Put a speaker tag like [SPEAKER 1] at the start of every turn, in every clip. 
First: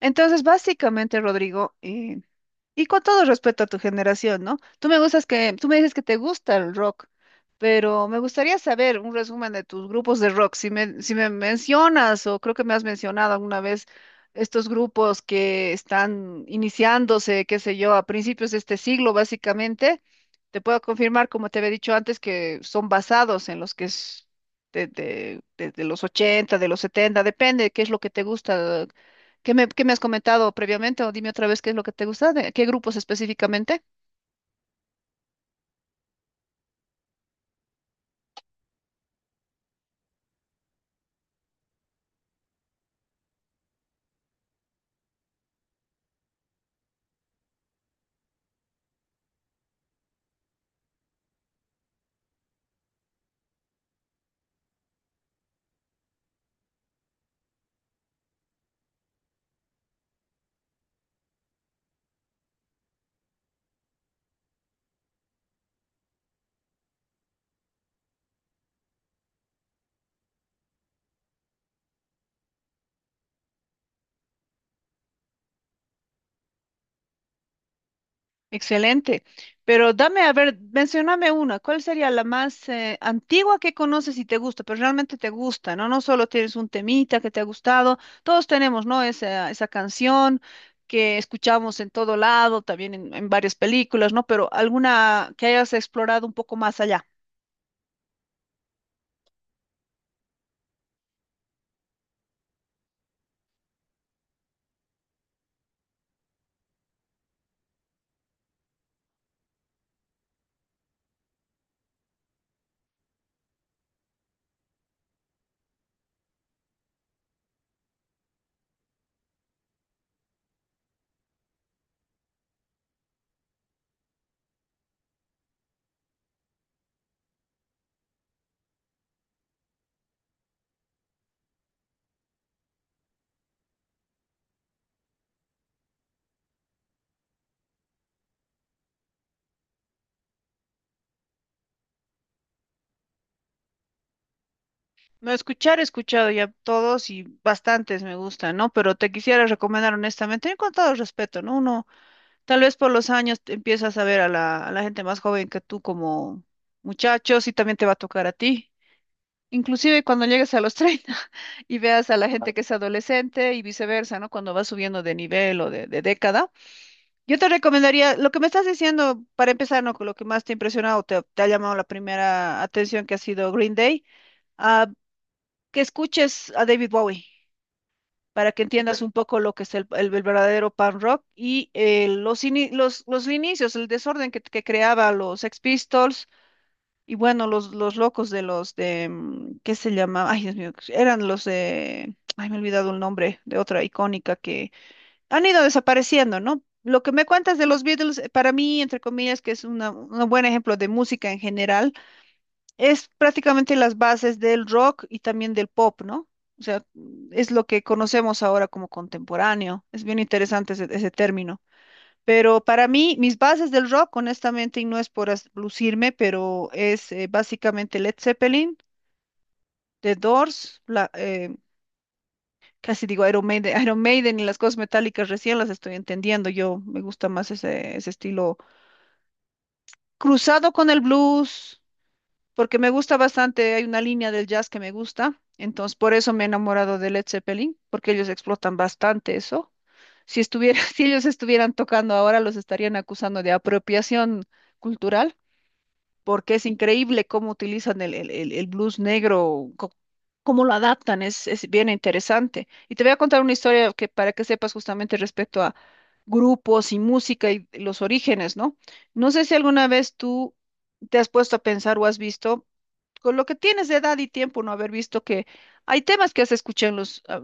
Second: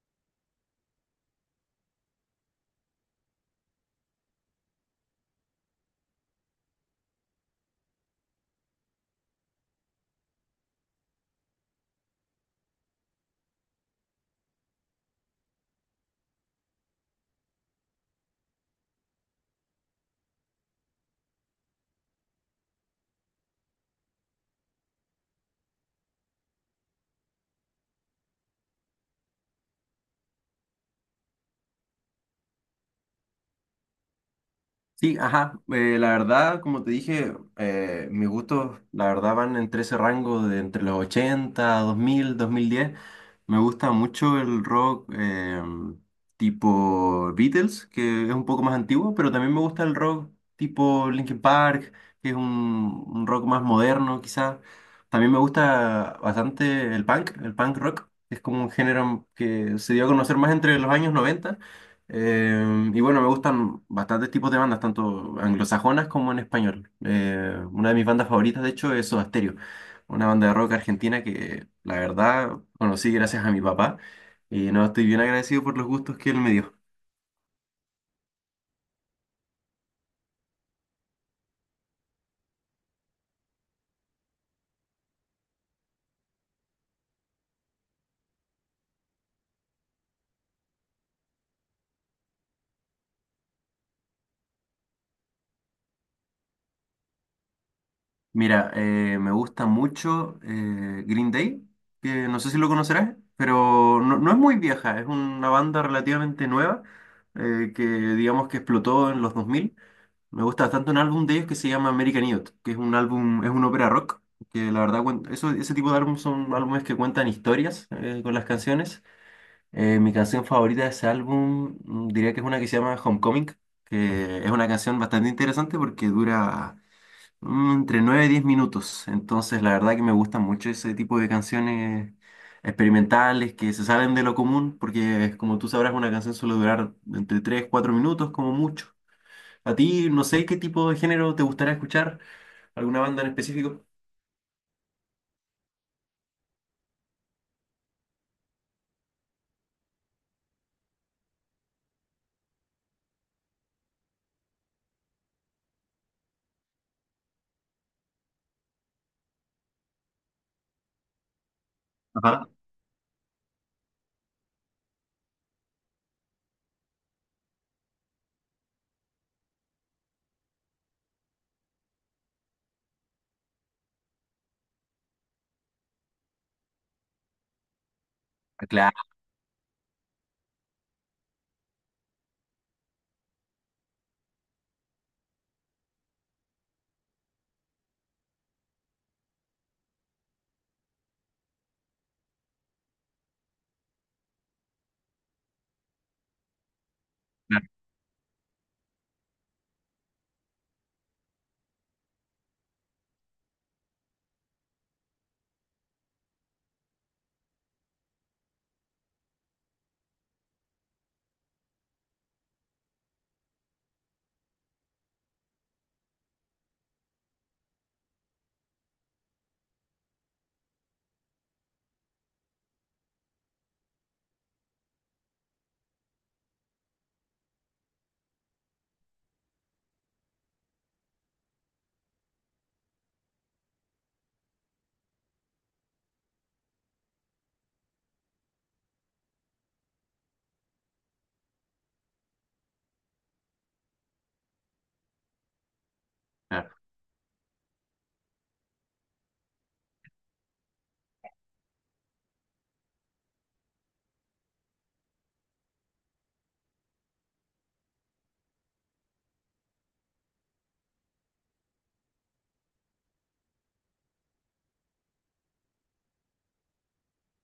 [SPEAKER 1] Entonces, básicamente, Rodrigo, y con todo respeto a tu generación, ¿no? Tú me gustas que, tú me dices que te gusta el rock, pero me gustaría saber un resumen de tus grupos de rock. Si me mencionas, o creo que me has mencionado alguna vez, estos grupos que están iniciándose, qué sé yo, a principios de este siglo, básicamente, te puedo confirmar, como te había dicho antes, que son basados en los que es de los 80, de los 70, depende de qué es lo que te gusta. ¿Qué me has comentado previamente? O dime otra vez qué es lo que te gusta, qué grupos específicamente.
[SPEAKER 2] Sí, ajá. La verdad, como te dije, mis gustos, la verdad, van entre ese rango de entre los 80, 2000, 2010. Me gusta mucho el rock tipo Beatles, que es un poco más antiguo, pero también me gusta el rock tipo Linkin Park, que es un rock más moderno, quizás. También me gusta bastante el punk rock, que es como un género que se dio a conocer más entre los años 90. Eh, y bueno, me gustan bastantes tipos de bandas, tanto anglosajonas como en español. Una de mis bandas favoritas, de hecho, es Soda Stereo, una banda de rock argentina que la verdad conocí gracias a mi papá y no estoy bien agradecido por los gustos que él me dio.
[SPEAKER 1] Excelente. Pero dame, a ver, mencioname una. ¿Cuál sería la más antigua que conoces y te gusta? Pero realmente te gusta, ¿no? No solo tienes un temita que te ha gustado. Todos tenemos, ¿no? Esa canción que escuchamos en todo lado, también en varias películas, ¿no? Pero alguna que hayas explorado un poco más allá.
[SPEAKER 2] Mira, me gusta mucho Green Day, que no sé si lo conocerás, pero no, no es muy vieja, es una banda relativamente nueva que digamos que explotó en los 2000. Me gusta bastante un álbum de ellos que se llama American Idiot, que es un álbum, es un ópera rock, que la verdad, eso, ese tipo de álbum son álbumes que cuentan historias con las canciones. Mi canción favorita de ese álbum diría que es una que se llama Homecoming, que es una canción bastante interesante porque dura entre 9 y 10 minutos. Entonces, la verdad que me gustan mucho ese tipo de canciones experimentales que se salen de lo común, porque como tú sabrás, una canción suele durar entre 3, 4 minutos como mucho. A ti, no sé qué tipo de género te gustaría escuchar, alguna banda en específico.
[SPEAKER 1] No, escuchar, he escuchado ya todos y bastantes me gustan, ¿no? Pero te quisiera recomendar honestamente, con todo respeto, ¿no? Uno, tal vez por los años te empiezas a ver a a la gente más joven que tú como muchachos y también te va a tocar a ti. Inclusive cuando llegues a los 30 y veas a la
[SPEAKER 2] Ajá.
[SPEAKER 1] gente que es adolescente y viceversa, ¿no? Cuando vas subiendo de nivel o de década. Yo te recomendaría, lo que me estás diciendo, para empezar, ¿no? Con lo que más te ha impresionado, te ha llamado la primera atención que ha sido Green Day. Ah, que escuches a David Bowie para que
[SPEAKER 2] Ah, claro.
[SPEAKER 1] entiendas un poco lo que es el verdadero punk rock y los, los inicios, el desorden que creaba los Sex Pistols y bueno, los locos de ¿qué se llama? Ay, Dios mío, eran los de, ay, me he olvidado el nombre de otra icónica que han ido desapareciendo, ¿no? Lo que me cuentas de los Beatles, para mí, entre comillas, un buen ejemplo de música en general, es prácticamente las bases del rock y también del pop, ¿no? O sea, es lo que conocemos ahora como contemporáneo. Es bien interesante ese término. Pero para mí, mis bases del rock, honestamente, y no es lucirme, pero es básicamente Led Zeppelin, The Doors, casi digo Iron Maiden, Iron Maiden y las cosas metálicas recién las estoy entendiendo. Yo me gusta más ese estilo cruzado con el blues porque me gusta bastante, hay una línea del jazz que me gusta, entonces por eso me he enamorado de Led Zeppelin, porque ellos explotan bastante eso. Si ellos estuvieran tocando ahora, los estarían acusando de apropiación cultural, porque es
[SPEAKER 2] Claro.
[SPEAKER 1] increíble cómo utilizan el blues negro, cómo lo adaptan, es bien interesante. Y te voy a contar una historia que para que sepas justamente respecto a grupos y música y los orígenes, ¿no? No sé si alguna vez tú te has puesto a pensar o has visto con lo que tienes de edad y tiempo, no haber visto que hay temas que has escuchado en los, ah,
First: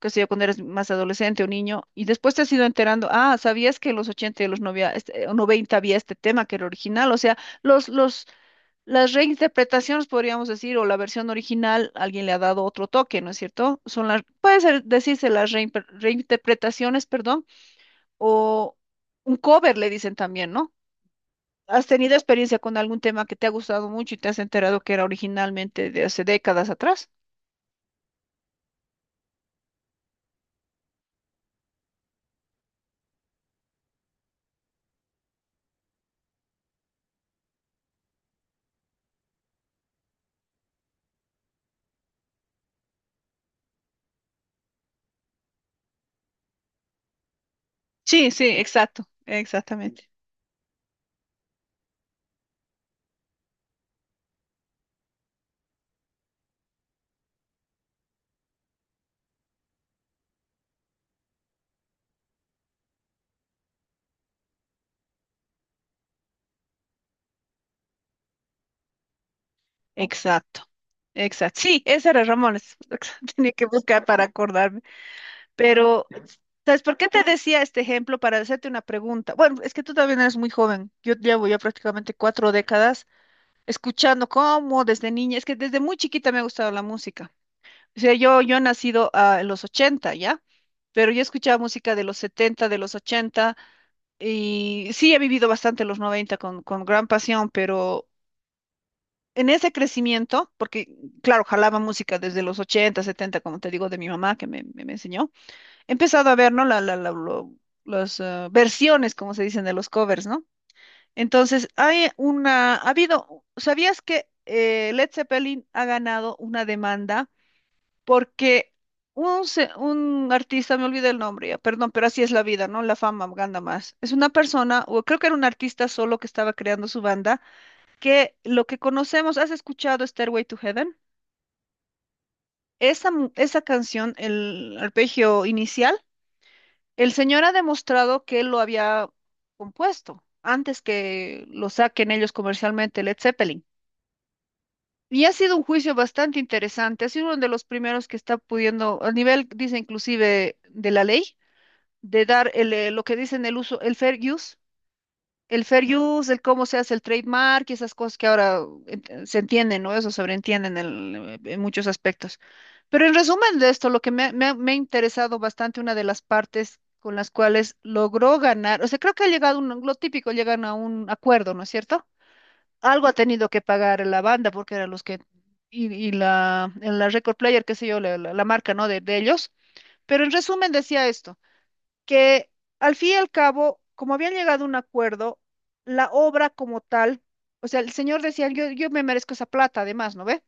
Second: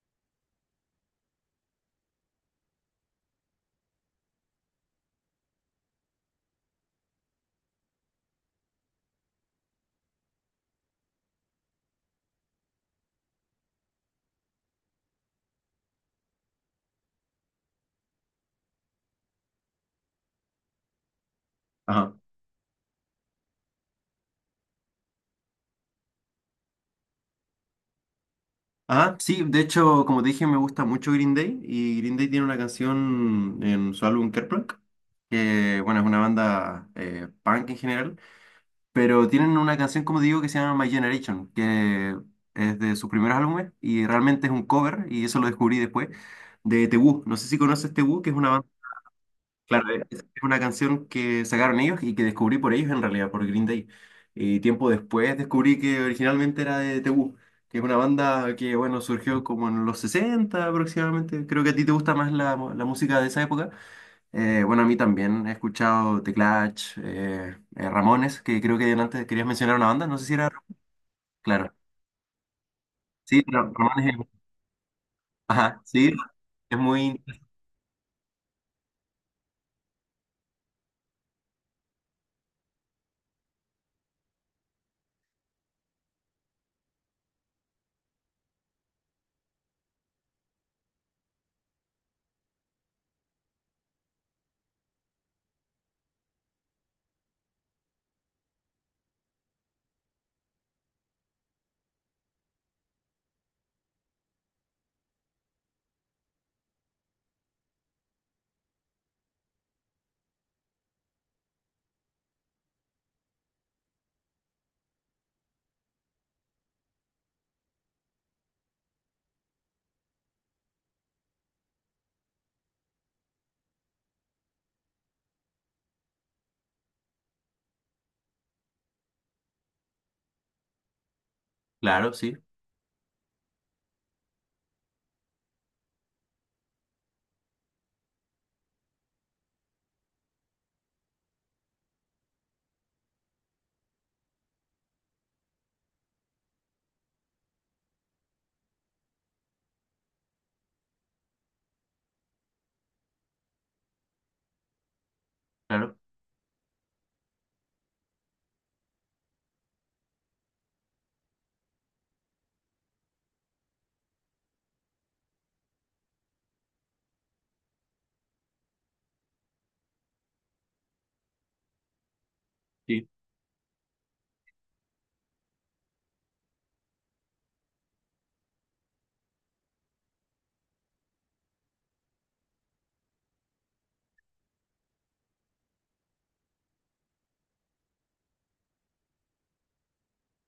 [SPEAKER 1] qué sé yo, cuando eres más adolescente o niño, y después te has ido enterando, ah, sabías que en los 80 y en los 90, este, o 90 había este tema que era original, o sea, los, los, las reinterpretaciones, podríamos decir, o la versión original, alguien le ha dado otro toque, ¿no es cierto? Son las, puede ser, decirse las reinterpretaciones, perdón, o un cover, le dicen también, ¿no? ¿Has
[SPEAKER 2] Ajá.
[SPEAKER 1] tenido experiencia con algún tema que te ha gustado mucho y te has enterado que era originalmente de hace décadas atrás?
[SPEAKER 2] Ah, sí, de hecho, como te dije, me gusta mucho Green Day y Green Day tiene una canción en su álbum Kerplunk, que bueno, es una banda punk en general, pero tienen una canción, como digo, que se llama My Generation, que es de sus primeros álbumes y realmente es un cover, y eso lo descubrí después, de The Who. No sé si conoces The Who,
[SPEAKER 1] Sí,
[SPEAKER 2] que es
[SPEAKER 1] sí,
[SPEAKER 2] una banda.
[SPEAKER 1] exacto,
[SPEAKER 2] Claro,
[SPEAKER 1] exactamente.
[SPEAKER 2] es una canción que sacaron ellos y que descubrí por ellos en realidad, por Green Day. Y tiempo después descubrí que originalmente era de The Who, que es una banda que, bueno, surgió como en los 60 aproximadamente. Creo que a ti te gusta más la, mu- la música de esa época. Bueno, a mí también he escuchado The Clash, Ramones, que creo que antes querías mencionar una banda, no sé si era...
[SPEAKER 1] Exacto, exacto.
[SPEAKER 2] Claro,
[SPEAKER 1] Sí, ese era Ramones.
[SPEAKER 2] sí,
[SPEAKER 1] Tenía que
[SPEAKER 2] pero
[SPEAKER 1] buscar
[SPEAKER 2] Ramones
[SPEAKER 1] para
[SPEAKER 2] es...
[SPEAKER 1] acordarme.
[SPEAKER 2] Ajá,
[SPEAKER 1] Pero,
[SPEAKER 2] sí, es
[SPEAKER 1] ¿sabes por qué
[SPEAKER 2] muy...
[SPEAKER 1] te decía este ejemplo? Para hacerte una pregunta. Bueno, es que tú también eres muy joven. Yo llevo ya prácticamente cuatro décadas escuchando cómo desde niña, es que desde muy chiquita me ha gustado la música. O sea, yo he nacido ah, en los 80, ¿ya? Pero yo escuchaba música de los 70, de los 80, y sí he vivido bastante los 90 con gran pasión, pero en ese crecimiento, porque claro, jalaba música desde los 80, 70, como te digo, de mi mamá que me enseñó, he empezado a ver, ¿no? Las ah, versiones, como se dicen, de los covers, ¿no? Entonces, hay una, ha habido, ¿sabías que Led Zeppelin ha ganado una demanda? Porque un artista, me olvidé el nombre ya, perdón, pero así es la vida, ¿no? La fama gana más. Es una persona, o creo que era un artista solo que estaba creando su banda, que lo que conocemos, ¿has escuchado Stairway to Heaven?
[SPEAKER 2] Claro, sí,
[SPEAKER 1] Esa, esa canción, el arpegio inicial, el señor ha demostrado que él lo había compuesto antes que lo saquen ellos comercialmente, Led Zeppelin. Y ha sido un juicio bastante interesante, ha sido uno de los primeros que está pudiendo, a nivel, dice inclusive, de la ley, de dar el, lo que dicen el uso, el fair use, el fair
[SPEAKER 2] claro,
[SPEAKER 1] use, el cómo se hace el trademark y esas cosas que ahora se entienden, ¿no? Eso sobreentienden en, en muchos aspectos. Pero en resumen de esto, lo que me ha interesado bastante, una de las partes con las cuales logró ganar, o sea, creo que ha llegado un, lo típico, llegan a un acuerdo, ¿no es cierto? Algo
[SPEAKER 2] sí,
[SPEAKER 1] ha tenido que pagar la banda porque eran los que, la record player, qué sé yo, la marca, ¿no? De ellos. Pero en resumen decía esto que al fin y al cabo, como habían llegado a un acuerdo, la obra como tal, o sea, el señor decía, yo me merezco esa plata, además, ¿no ve?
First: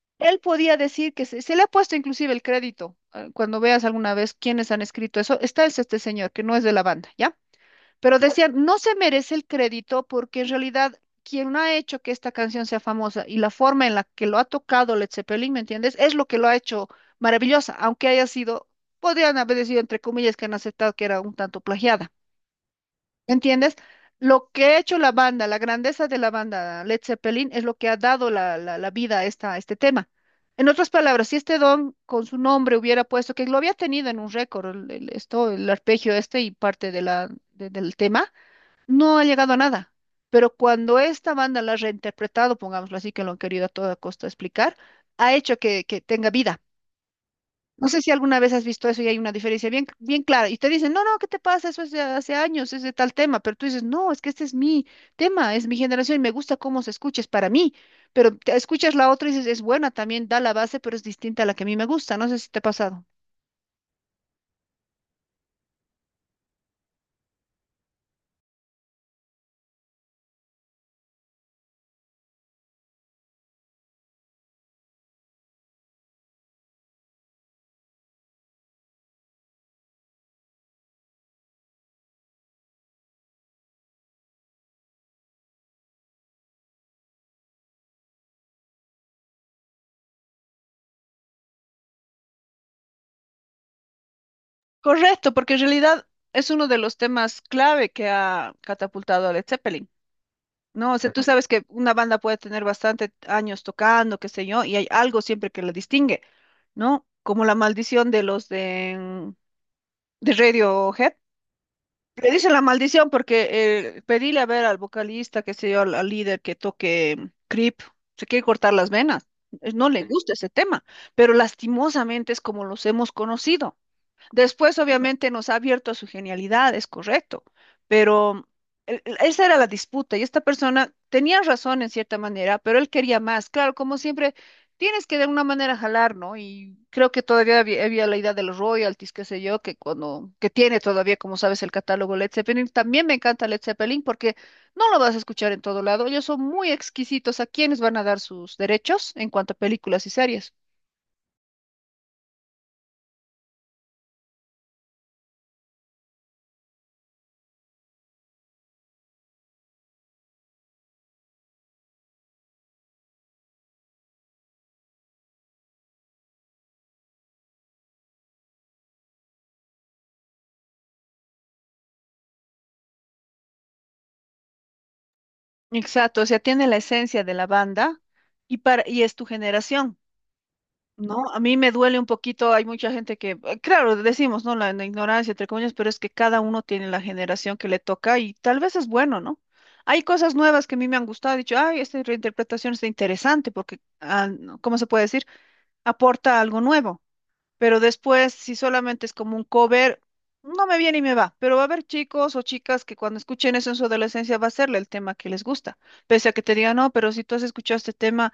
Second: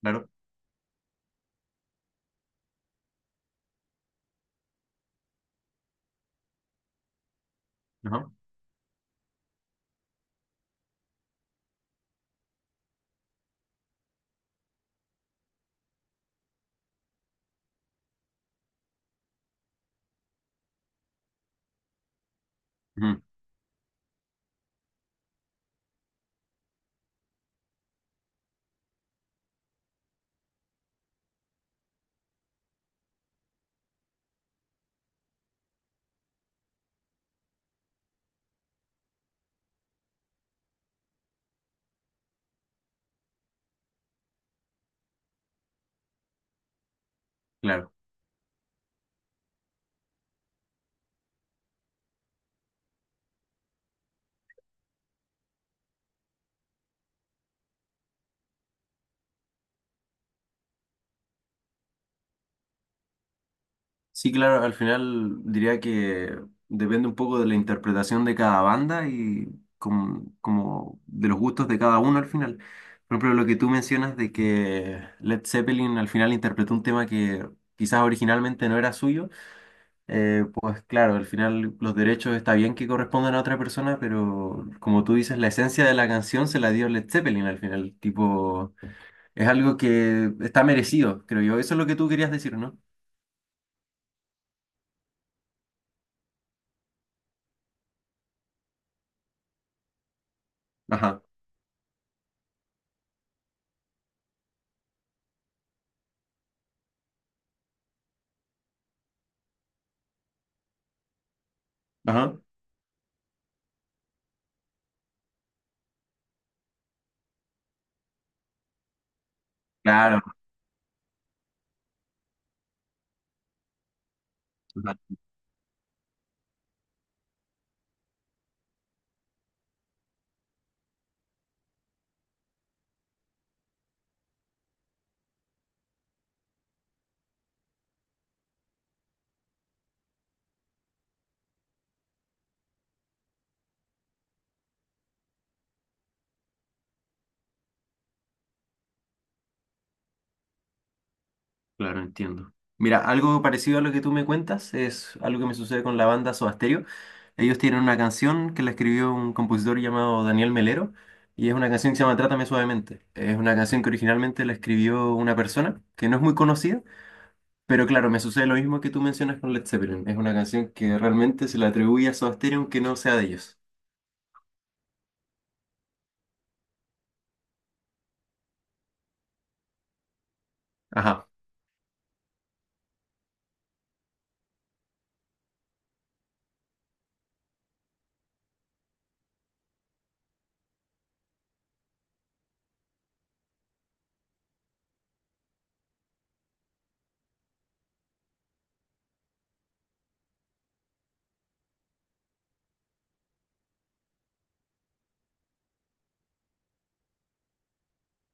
[SPEAKER 2] claro.
[SPEAKER 1] Él podía decir que se le ha puesto inclusive el crédito. Cuando veas alguna vez quiénes han escrito eso, está es este señor, que no es de la banda, ¿ya? Pero
[SPEAKER 2] Ajá,
[SPEAKER 1] decían, no se merece el crédito porque en realidad quien ha hecho que esta canción sea famosa y la forma en la que lo ha tocado Led Zeppelin, ¿me entiendes? Es lo que lo ha hecho maravillosa, aunque haya sido, podrían haber decidido entre comillas que han aceptado que era un tanto plagiada,
[SPEAKER 2] ujú,
[SPEAKER 1] ¿me entiendes? Lo que ha hecho la banda, la grandeza de la banda Led Zeppelin es lo que ha dado la vida a, esta, a este tema. En otras palabras, si este don con su nombre hubiera puesto, que lo había tenido en un récord, el arpegio este y parte de del tema, no ha llegado a nada. Pero cuando esta banda la ha reinterpretado, pongámoslo así, que lo han querido a toda costa explicar, ha hecho que tenga vida. No
[SPEAKER 2] claro.
[SPEAKER 1] sé si alguna vez has visto eso y hay una diferencia bien, bien clara. Y te dicen, no, no, ¿qué te pasa? Eso es de hace años, es de tal tema. Pero tú dices, no, es que este es mi tema, es mi generación y me gusta cómo se escucha, es para mí. Pero te escuchas la otra y dices, es buena también, da la base, pero es distinta a la que a mí me gusta. No sé si te ha pasado.
[SPEAKER 2] Sí, claro, al final diría que depende un poco de la interpretación de cada banda y como de los gustos de cada uno al final. Por ejemplo, lo que tú mencionas de que Led Zeppelin al final interpretó un tema que quizás originalmente no era suyo, pues claro, al final los derechos está bien que correspondan a otra persona, pero como tú dices, la esencia de la canción se la dio Led Zeppelin al final. Tipo, es algo que está merecido, creo yo. Eso es lo que tú querías decir, ¿no?
[SPEAKER 1] Correcto, porque en realidad es uno de los temas clave que ha catapultado a Led Zeppelin. No, o sea, tú
[SPEAKER 2] Ajá,
[SPEAKER 1] sabes que una banda puede tener bastante años tocando, qué sé yo, y hay algo siempre que la distingue, ¿no? Como la maldición de de Radiohead. Le
[SPEAKER 2] ajá.
[SPEAKER 1] dicen la maldición porque pedirle a ver al vocalista, qué sé yo, al líder que toque Creep, se quiere cortar las venas. No le Sí.
[SPEAKER 2] Claro.
[SPEAKER 1] gusta ese tema, pero lastimosamente es como los hemos conocido. Después,
[SPEAKER 2] Vale.
[SPEAKER 1] obviamente, nos ha abierto a su genialidad, es correcto, pero esa era la disputa y esta persona tenía razón en cierta manera, pero él quería más. Claro, como siempre, tienes que de alguna manera jalar, ¿no? Y creo que todavía había la idea de los royalties, qué sé yo, que tiene todavía, como sabes, el catálogo Led Zeppelin. También me encanta Led Zeppelin porque no lo vas a escuchar en todo lado. Ellos son muy exquisitos a quienes van a dar sus derechos en cuanto a películas y series.
[SPEAKER 2] Claro, entiendo. Mira, algo parecido a lo que tú me cuentas es algo que me sucede con la banda Soda Stereo. Ellos tienen una canción que la escribió un compositor llamado Daniel Melero y es una canción que se llama Trátame Suavemente. Es una canción que originalmente la escribió una persona que no es muy conocida, pero claro, me sucede lo mismo que tú mencionas con Led Zeppelin. Es una canción que realmente se le atribuye a Soda Stereo aunque no sea de ellos.
[SPEAKER 1] Exacto, o sea, tiene la esencia de la banda y para y es tu generación,
[SPEAKER 2] Ajá.
[SPEAKER 1] ¿no? A mí me duele un poquito, hay mucha gente que, claro, decimos, ¿no? La ignorancia, entre comillas, pero es que cada uno tiene la generación que le toca y tal vez es bueno, ¿no? Hay cosas nuevas que a mí me han gustado, he dicho, ay, esta reinterpretación está interesante porque, ah, no, ¿cómo se puede decir? Aporta algo nuevo. Pero después, si solamente es como un cover, no me viene y me va. Pero va a haber chicos o chicas que cuando escuchen eso en su adolescencia va a serle el tema que les gusta. Pese a que te digan, no, pero si tú has escuchado este tema,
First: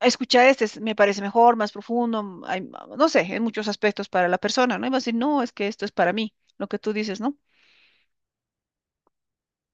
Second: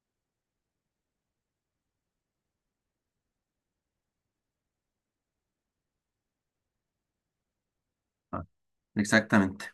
[SPEAKER 1] escucha este, me parece mejor, más profundo, no sé, en muchos aspectos para la persona, ¿no? Y va a decir, no, es que esto es para mí, lo que tú dices, ¿no?
[SPEAKER 2] Ah, exactamente.